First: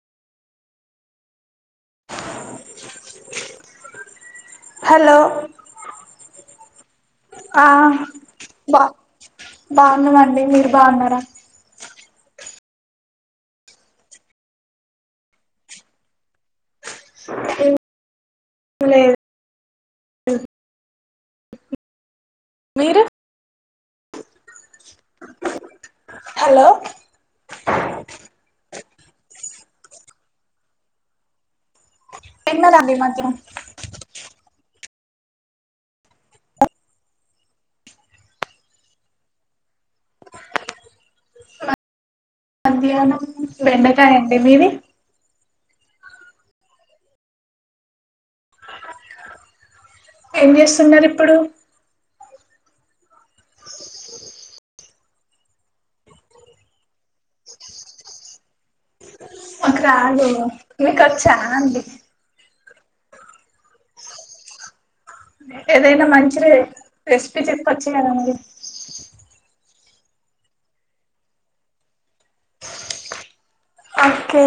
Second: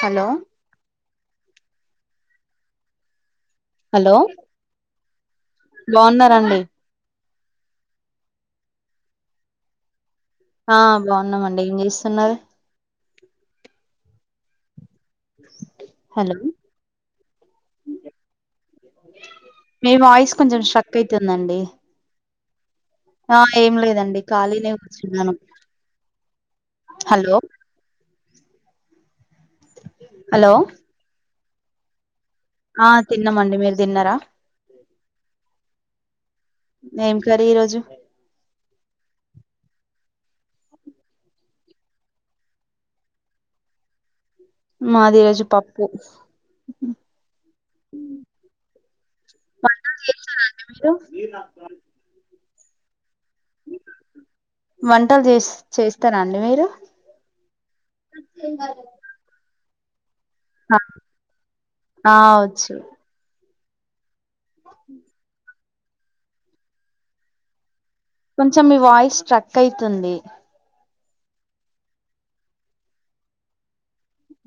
Hello [inaudible] hello hello బావున్నారండీ ఆహ్ బా బాగున్నమండి మీరు బాగున్నారా ఉన్నారు హలో లేదు మీ వాయిస్ కొంచెం స్ట్రక్ అయితుందండి మీరేం ఆహ్ ఏం లేదండి ఖాళీనే సిగ్నల్.. హలో హలో హలో ఆ తిన్నారండి మధ్యాహ్నం తిన్నమండి మీరు తిన్నారా ఏం కర్రీ ఈరోజు మధ్యానం బెండకాయండి మాదిరోజు పప్పు పో.. వ ట జేశారా ఏం అండి చేస్తున్నారు ఇప్పుడు మీరు వంటలు జెస్ చేస్తారా అండి మీరు మంట [unintelligible] నాకు రాదు మీకు అచ్చఅండి అచ్చ [inaudible] ఏదైనా మంచి రెసిపీ చెప్ కొంచెం మీ వాయిస్ స్ట్రక్ క్ అయితుంది ఓకే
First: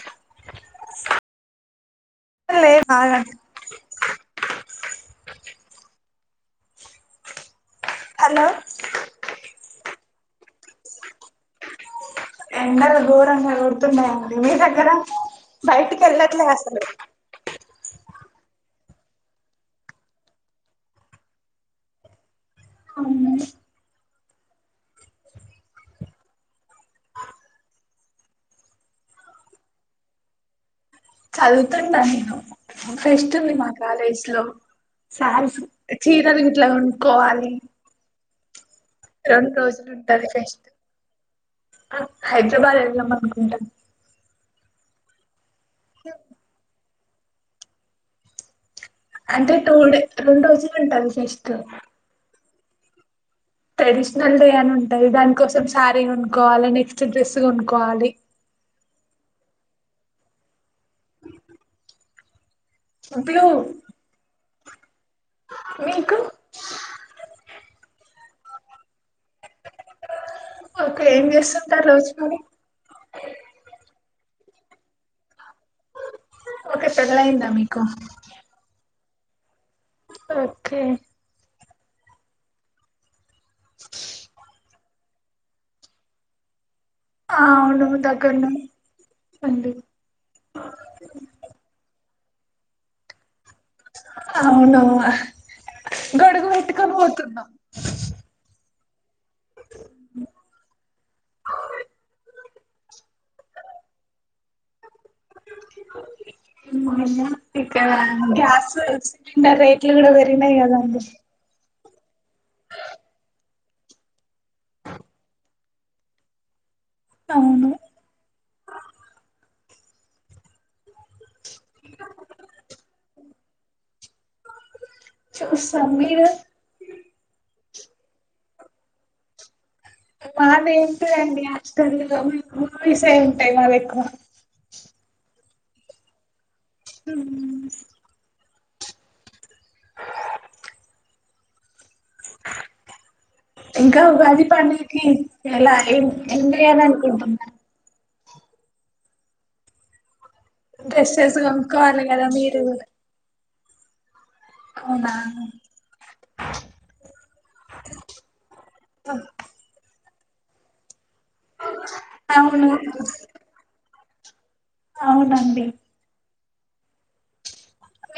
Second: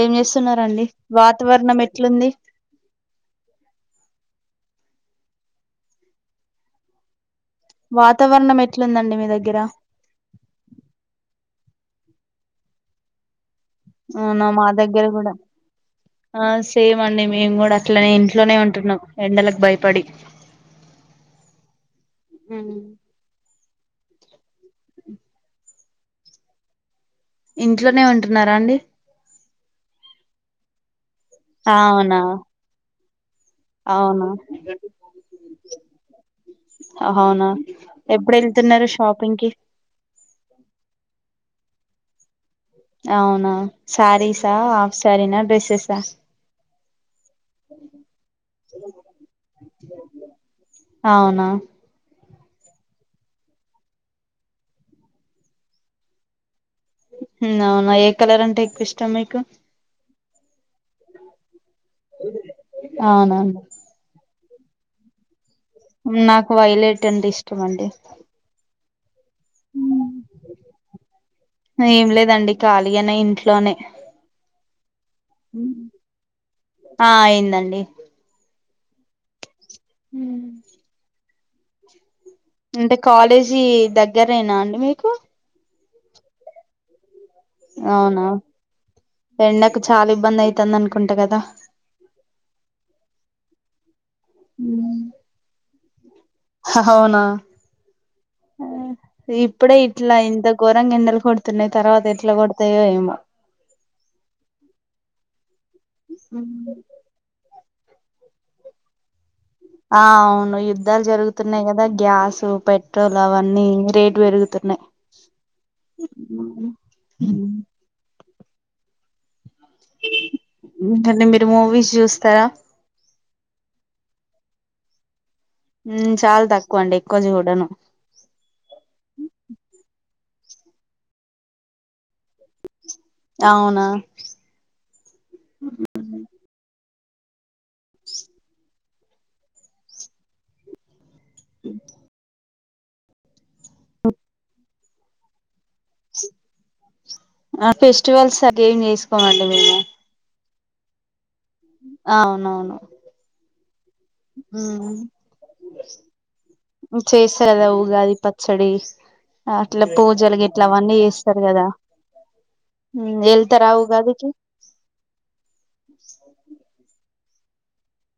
ఏం చేస్తున్నండి వాతావరణం ఎట్లుంది లేదు ఆగండి హలో వాతావరణం ఎట్లుందండి మీ దగ్గర ఎండలు గోరంగా గోడ్ అవునా మా దగ్గర గూడా బయటికి వెళ్ళట్లే ఆ అసలు సేమ్ అండి మేము గూడా ఇట్లా నేను ఇంట్లోనే ఉంటున్నా ఎండలకు భయపడి అ ఇంట్లోనే ఉంటున్నారా అండి చదువుతుంటా అవునా నేను ఫెస్ట్ ఉంటుంది మా కాలేజ్ అవునా లో సార్స్ చీరలు ఇట్లా అవునా కొనుకోవాలి ఎప్పుడు వెళ్తున్నారు షాపింగ్ కి రెండు రోజులు ఉంటది పేస్ట్ అవునా సారీస్ హఫ్ సారీన డ్రెస్సస్ అంటే టూ డే రెండు రోజులు ఉంటది అవునా ఫెస్ట్ ట్రెడిషనల్ డే అని ఉంటయి దానికోసం శారీ కొనుకోవాలని అవునా ఏ కలర్ అంటే ఎక్కువ ఇష్టం మీకు అవునా బ్లూ మీకు నాకు వైలెట్ అంటే ఇష్టం అండి ఓకే ఏం చేస్తుంటారు ఏం రోజు మరి లేదండి ఖాళీగనే ఇంట్లోనే ఓకే ఆ పెళ్ళయిందా మీకు అయిందండి ఓకే అంటే కాలేజీ దగ్గరేనా అండి మీకు అవును అవునా దగ్గరనే అండి ఎండకు చాలా ఇబ్బంది అయితంది అనుకుంటా కదా అవున ఉమ్ గడుగు పెట్టుకొని అవునా పోతున్నాం ఇప్పుడే ఇట్లా ఇంతఘోరంగా ఎండెలు కొడుతున్నాయి తర్వాత ఇట్లా కొడు తదే ఏమో క గ్యాస్ వ [unintelligible] ఆ అవును యుద్ధాలు జరుగుతున్నాయి కదా గ్యాస్ పెట్రోల్ అవన్నీ రేటు పెరుగుతున్నాయి. అవును ఇంక అండి మీరు మూవీస్ చూస్తారా చూస్తాం మీరు చాలా తక్కువ అండి ఎక్కువ చూడను. మాదే ఏంటి అండి హాస్టల్లో మేము మూవీస్ ఏ ఉంటాయి మావి అవునా ఎక్కువ ఉ ఇంకా ఉగాది పండకి ఎలా ఏం ఏమ్ చేయాలి అనుకుంటరు ఫెస్టివల్స్ అ ఏం చేసుకోనండి మేము డ్రెసెస్ కొనుకోవాలా కదా మీరు అవునా ఉమ్ చేస్తార గాదా ఊగాది పచ్చడి అట్లా పూజలు ఇట్లావన్నీ చేస్తారు కదా అవును వెళ్తరా ఉగాదికి అవునండి.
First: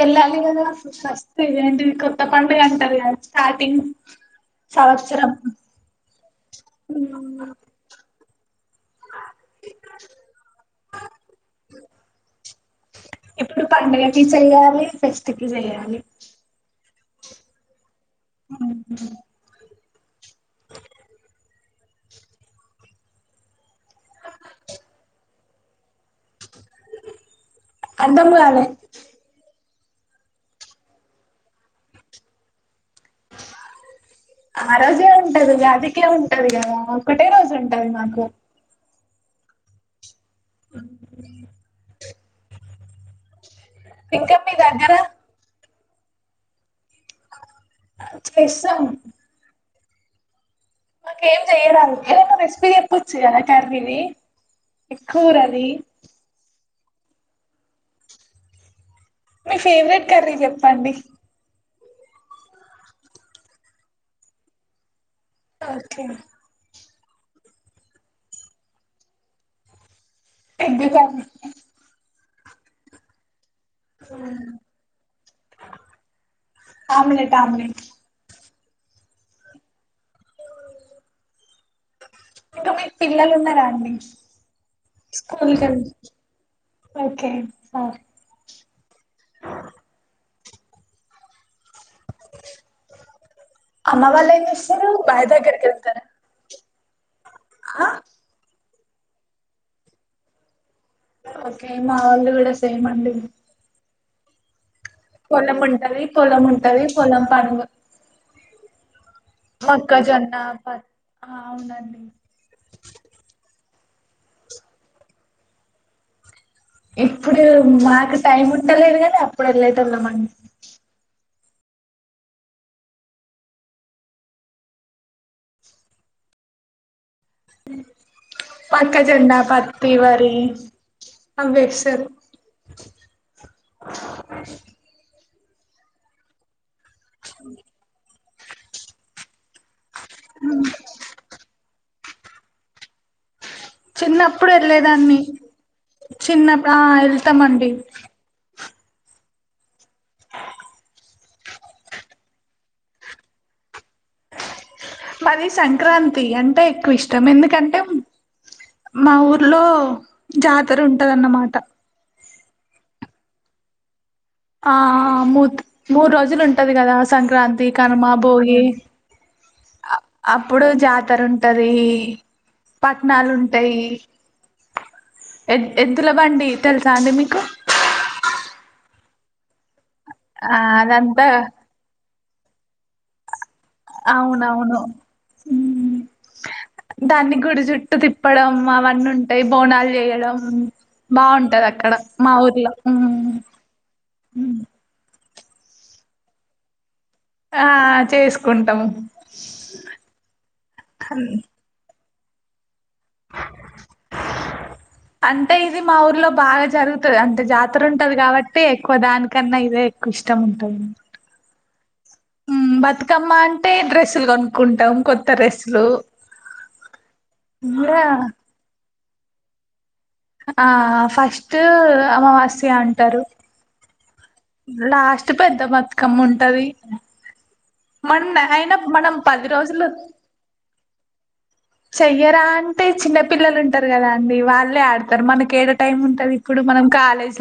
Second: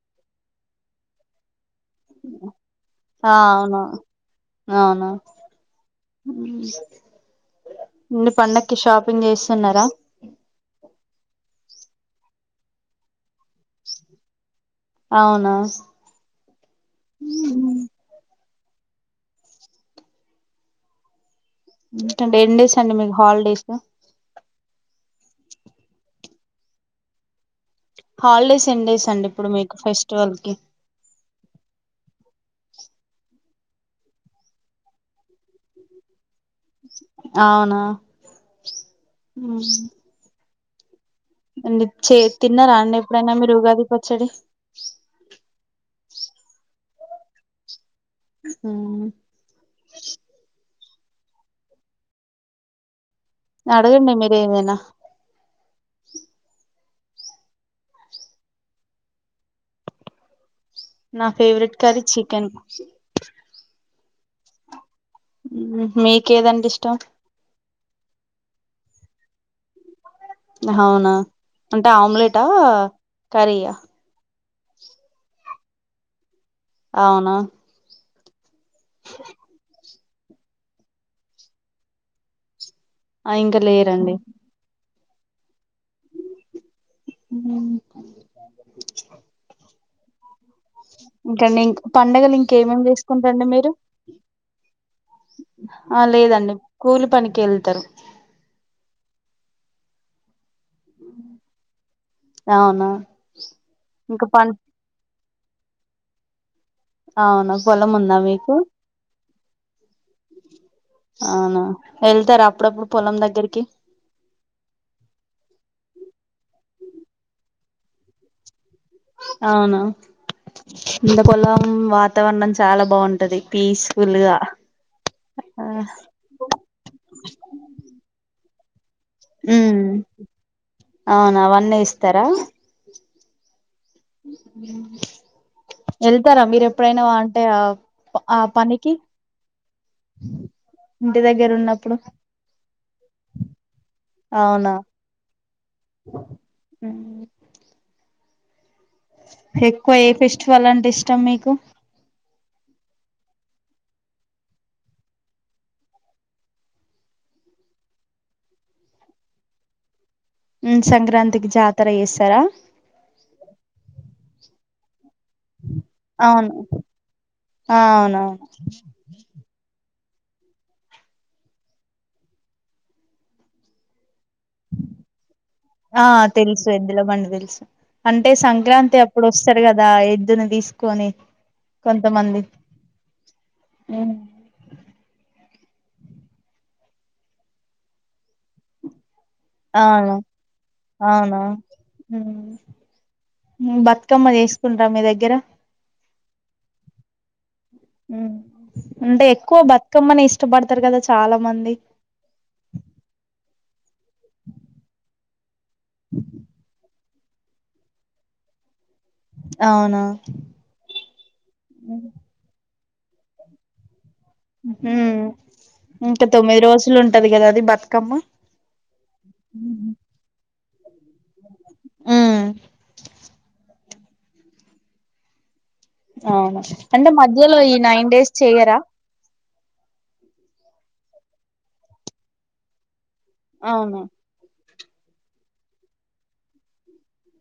ఎల్లాలి కదా ఫస్ట్ ఇదే కొత్త పండుగంటరు గద ఆ అవును స్టార్టింగ్ సంవత్సరం ఉమ్ ఇన్ని పన్ను షాపింగ్ చేస్తున్నరా ఇప్పుడు పండుగకి చెయ్యాలి ఫెస్ట్ కి చెయ్యాలి ఉమ్ హు అ ఆ ఎన్ని డేస్ అండి మీకు హాలిడేసు [inaudible] కాలే హాల్డేస్ ఎన్డేస్ అండి ఇప్పుడు మీకు ఫెస్టివల్ కి ఆ రోజే ఉంటది ఉగాదికే ఉం టది గదా ఒక్కటే రోజు ఉంటది మాకు ఉమ్ [inaudible] చేస్ తిన్నరా అండి ఎప్పుడైనా మీరు పచ్చడి ఇంకా మీ దగ్గర ఆ చేస్తాం మాకేం జెయ్యరాదు ఏదైనా రెసిపీ చెప్పు చ్చ కద కర్రిని అడగండి మీరు ఏదైనా కూరది మీ ఫెవరెట్ కర్రీ జెప్ నా ఫేవరెట్ కర్రీ చికెన్ ఓకే మీకేదంటే ఇష్టం ఎగ్ హవునా కర్రీ అంటే ఆమ్లేట్ టా కరీయా ఆమ్లెట్ ఆమ్లేట్ ఇంక మీకు పిల్లలు ఆ ఇంకా ఉన్నరా అండి లేరండి స్కూల్ కెల్త్ ఒకే [unintelligible] పండుగలు ఇంకేమేమ్ చేసుకుంటరండి మీరు అమ్మ వాళ్ళు ఏం చేస్తారు బావి దగ్గరికి వెళ్తారా ఆ లేదండి కూలి పనికెళ్తరు ఒకే మా ఒళ్ళు కూడా సేమ్ అండి. ఇంక పన్ పొలం ఉంటది పొలం ఉంటది పొలం అవునా పనులు పొలం ఉందా మీకు మాక్ అవునా వెళ్తరా అప్పుడప్పుడు పొలం దగ్గరికి ఎప్పుడు మాకు టైం ఉంటలేదుగద అప్పుడు ఎల్లేటోల్లమండి కిందపొలం వాతావరణం చాలా బావుంటది పీస్ ఫుల్గా ఆ మక్కజొన్న, ఉమ్ పత్తి, వరి అవునా అవన్నీ అవేస్తరు వెళ్తరా మీరు ఎప్పుడైనా రా అంటే రావ్ ఆ పనికి ఇంటి దగ్గర ఉన్నప్ ప్పుడు చిన్నప్పుడు ఎళ్లేదాన్ని చిన్నప్పుడు ఆ ఎళ్తమండి ఎక్కువ ఏ ఫెస్టివల్ అంటే ఇష్టం మీకు. మరి సంక్రాంతి అంటే ఎక్కువ ఇష్టం ఎందుకంటే మా ఊర్లో ఉమ్ సంక్రాంతికి జాతరుంటదనమాట జాతర చేస్తారా ఆ ఆ మూత్ మూడు రోజులు అవును ఉంటది కదా సంక్రాంతి, ఆ కనుమ, అవునవును భోగి అప్పుడు జాతర ఉంటది పట్నాాలుంటయి. ఆ తెలుసు తెలుసా ఎద్దుల అండి బండి మీకు తెలుసు అంటే సంక్రాంతి అప్ ఇప్పుడు వస్తారు కదా ఎద్దుని ఆ తీసుకొని అదంతా కొంతమంది ఉమ్, అవునవును ఉమ్మ్ దాన్ని గుడి చుట్టు తిప్పడం అవన్నీ ఉంటా టాయ్ బోండాల్ అవును చేయడం అవునా బాగుంటది అక్కడ మా ఊర్లో ఉం బతుకమ్మ చేసుకుంటారా మీ దగ్గర ఆ ఉం చేసుకుంటాము అంటే ఎక్కువ బతుకమ్మని ఇష్టపడతారు కదా చాలా మంది అంటే ఇది మా ఊర్లో బాగా జరుగుతది అంటే జాతర ఉంటది కాబట్టి కో దానికన్నా ఇదే ఎక్కువ ఇష్టం ఉంటది [inaudible] ఉ బతుకమ్మ అంటే డ్రెస్ ఉమ్మ్ ఇంకా తొమ్మిది రోజులు ఉంటది కదా అది బతుకమ్మ ఇంగా హ ఆ ఫస్టు ఉమ్ అమావాస్య అంటారు. లాస్ట్ పెద్ద మొత్త అంటే మధ్యలో ఈ నైన్ డేస్ మన అయినా చెయరా మనం పది రోజులూ చెయ్యరా అంటే చిన్న పిల్లలు ఉంటారు అవును కదా అండి వాళ్ళు ఇప్పుడే ఆడతారు మనకి ఏది టైం ఉంటంది ఇప్పుడు మనం కాలేజ్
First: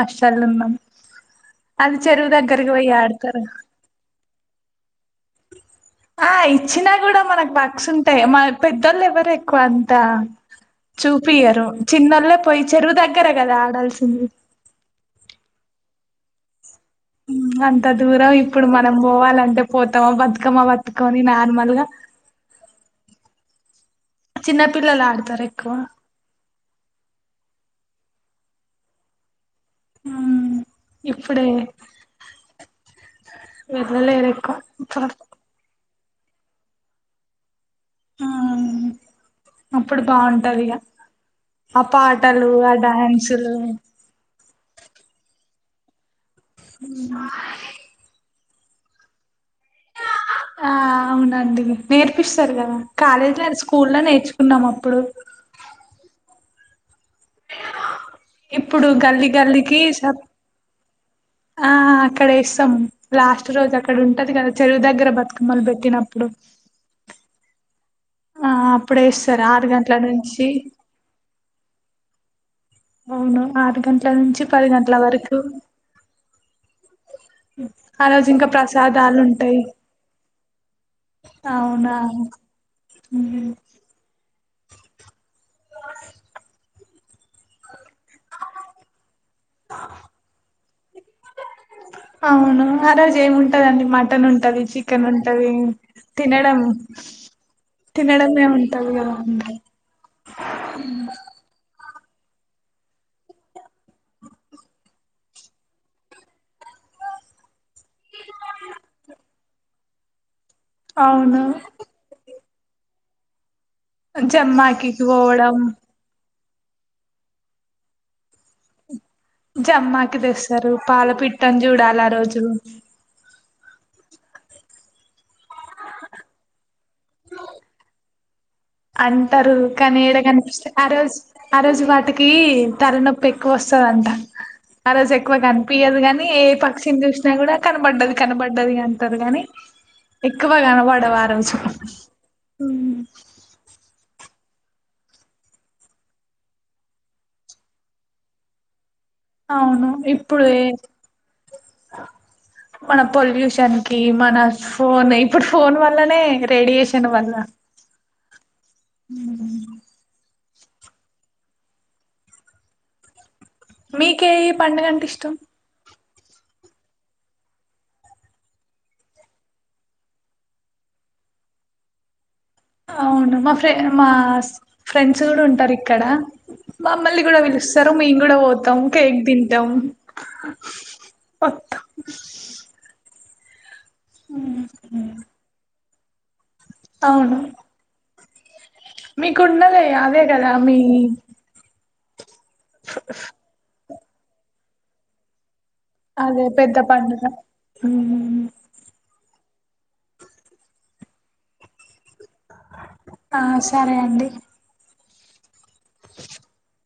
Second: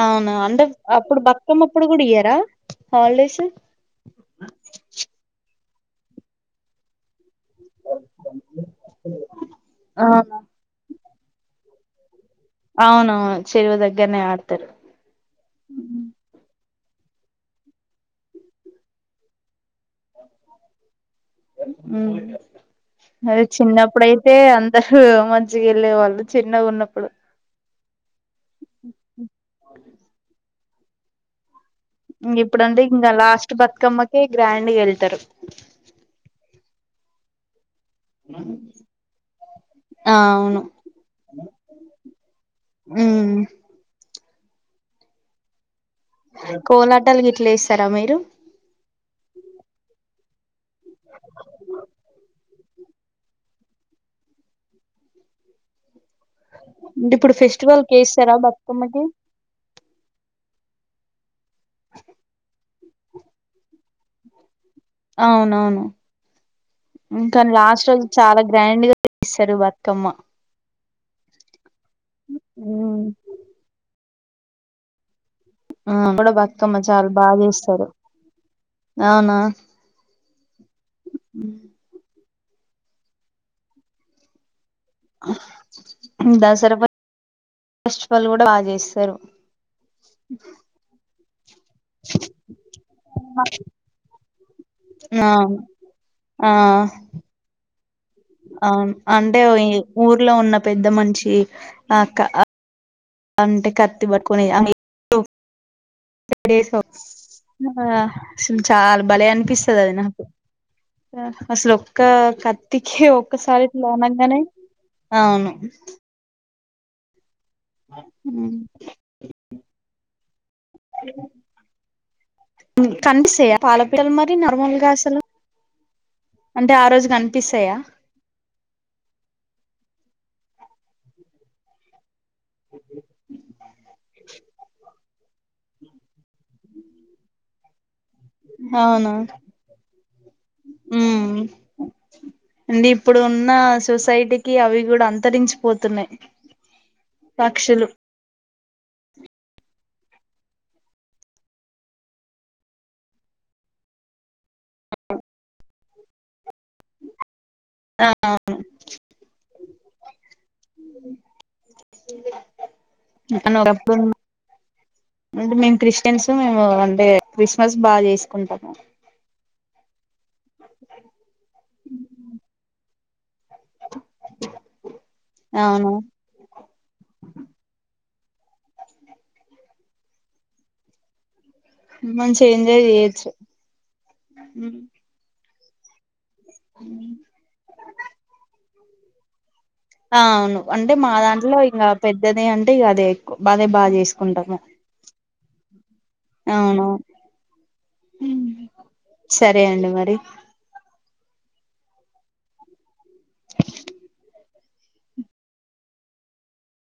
అవును అంటే అప్పుడు బతుకమ్ అప్పుడు అది కూడా చెరువు ఇయ్యరా దగ్గరకి పోయి హాలిడేస్ ఆడతారు ఆ ఆ ఇచ్చినా కూడా మనకు వర్క్స్ ఉంటాయ్ పెద్దళ్లు ఎవరు ఎక్కువ అంతా అవును చూపియారు చిన్నళ పోయి చెరువు దగ్గర అవునవును కదా చెరువు దగ్గరనే ఆడాల్సింది. ఆడతారు అంత దూరం ఇప్పుడు మనం పోవాలంటే పోతామా బతుకమ్మ బతుక్ నార్మల్గా అది చిన్నప్పుడయితే అందరు ఆడతారు మంచిగా ఎక్కువ వెళ్ళే వాళ్ళు చిన్నగున్నప్పుడు అ ఉమ్మ్ ఇప్పుడే ఇ ఇప్పుడుంటే ఇంకా లాస్ట్ బతుకమ్మకే వెళ్ళలేరు ఎక్కువ గ్రాండ్ గ వెళ్తారు. అ అప్పుడు బాగుంటాదిక ఆ పాటలు ఆ ఉమ్ డ్యాన్సులు కోలాటాలకి ఎట్లా ఇస్తారా మీరు ఆ అవునండి నేర్పిస్తారు కదా కాలేజీ లో స్కూల్ లో నేర్చుకున్నాం అప్పుడు అంటే ఇప్పుడు ఫెస్టివల్ కే ఇస్తారా ఇప్పుడు బతుకమ్మకి గల్లీ గల్లీకి ఆ అక్కడ ఇస్తాం లాస్ట్ రోజు అక్కడ ఉంటది కదా చెరువు దగ్గర బతుకమ్మలు పెట్టినప్పుడు ఇంకాని లాస్ట్ రోజు చాలా ఆ గ్రాండ్ గా అప్పుడు వేస్తారు తీస్తారు ఆరు గంటల బతుకమ్మ నుంచి ఉమ్. అవును ఆరు గంటల నుంచి పది గంటల వరకు ఆ కూడా బక్కమ్మ చాలా బాగా చేస్తారు ఆ రోజు ఇంకా ప్రసాదాలు అవునా ఉంటాయి అవునా హు దసరా బత ఫస్ఫల్ కూడా బాగా చేస్తారు అవును ఆ రోజు ఏమింటదండి మటన్ ఉంటది చికెన్ ఆ ఉంటది ఆ తినడం తినడమే ఉంటది అవును కదండి అంటేఊర్లో ఉన్న పెద్దమనిషి ఆక్క అంటే కత్తి పట్టుకనే త్రీ సోప్ హా అసలు చాలా భలే అనిపిస్తుంది వదిన అవును అసలు ఒక్క కత్తికి ఒక్కసారి నంగానే జమ్మాకి అవును పోవడం ఉ జమ్మాకి తెస్తారు పాల పిట్టని చూడాలి ఆ రోజు నార్మల్గా అసలు అంటే ఆ రోజు కనిపిస్తాయా అంటారు కానీ కనిపిస్తా ఆ రోజు ఆ రోజు వాటికి కి తలనొప్పి ఎక్కువ వస్తది అంట ఆరోజు ఎక్కువ కనిపయదు కాగాని ఏ పక్షిని చూసినా కూడా కనపడ్డది కనపడ్డది అవును అంటారు గాని ఎక్కువ కనపడవా ఉమ్ ఆరోజు అంటే ఉమ్ ఇప్పుడు ఉన్న సొసైటీకి అవి కూడా అంతరించిపోతున్నాయి పక్షులు అవును ఇప్పుడే [inaudible] మన పొల్యూషన్ కి మన ఫోన్ ఇప్పుడు ఫోన్ వల్లనే రేడియేషన్ వల్ల ఆ ను [inaudible] అని ఒకప్పుడు మీకే ఏ పండుగ ఇష్టం అంటే మేము కృ క్రిస్టియన్స్ మేము అంటే క్రిస్మస్ బాగా చేసుకుంటాము [inaudible] అవును మ ఫ మా ఫ్రెండ్స్ కూడా ఉంటారు అవును ఇక్కడ మమ్మల్ని కూడా పిలుస్తారు మేము కూడా పోతాం కేక్ తింటాం వత్తాం మంచిగా ఎంజాయ్ చెయ్యొచ్చు ఉమ్ అవును మీకున్నద ఆ అదే కదా మీ ఇదే అంటే అదే ఎక్కువ అదే బాగా చేసుకుంటాము అదే పెద్ద అవును పండుగ ఉమ్ సరే అండి మరి ఆ సరే అండి. [inaudible]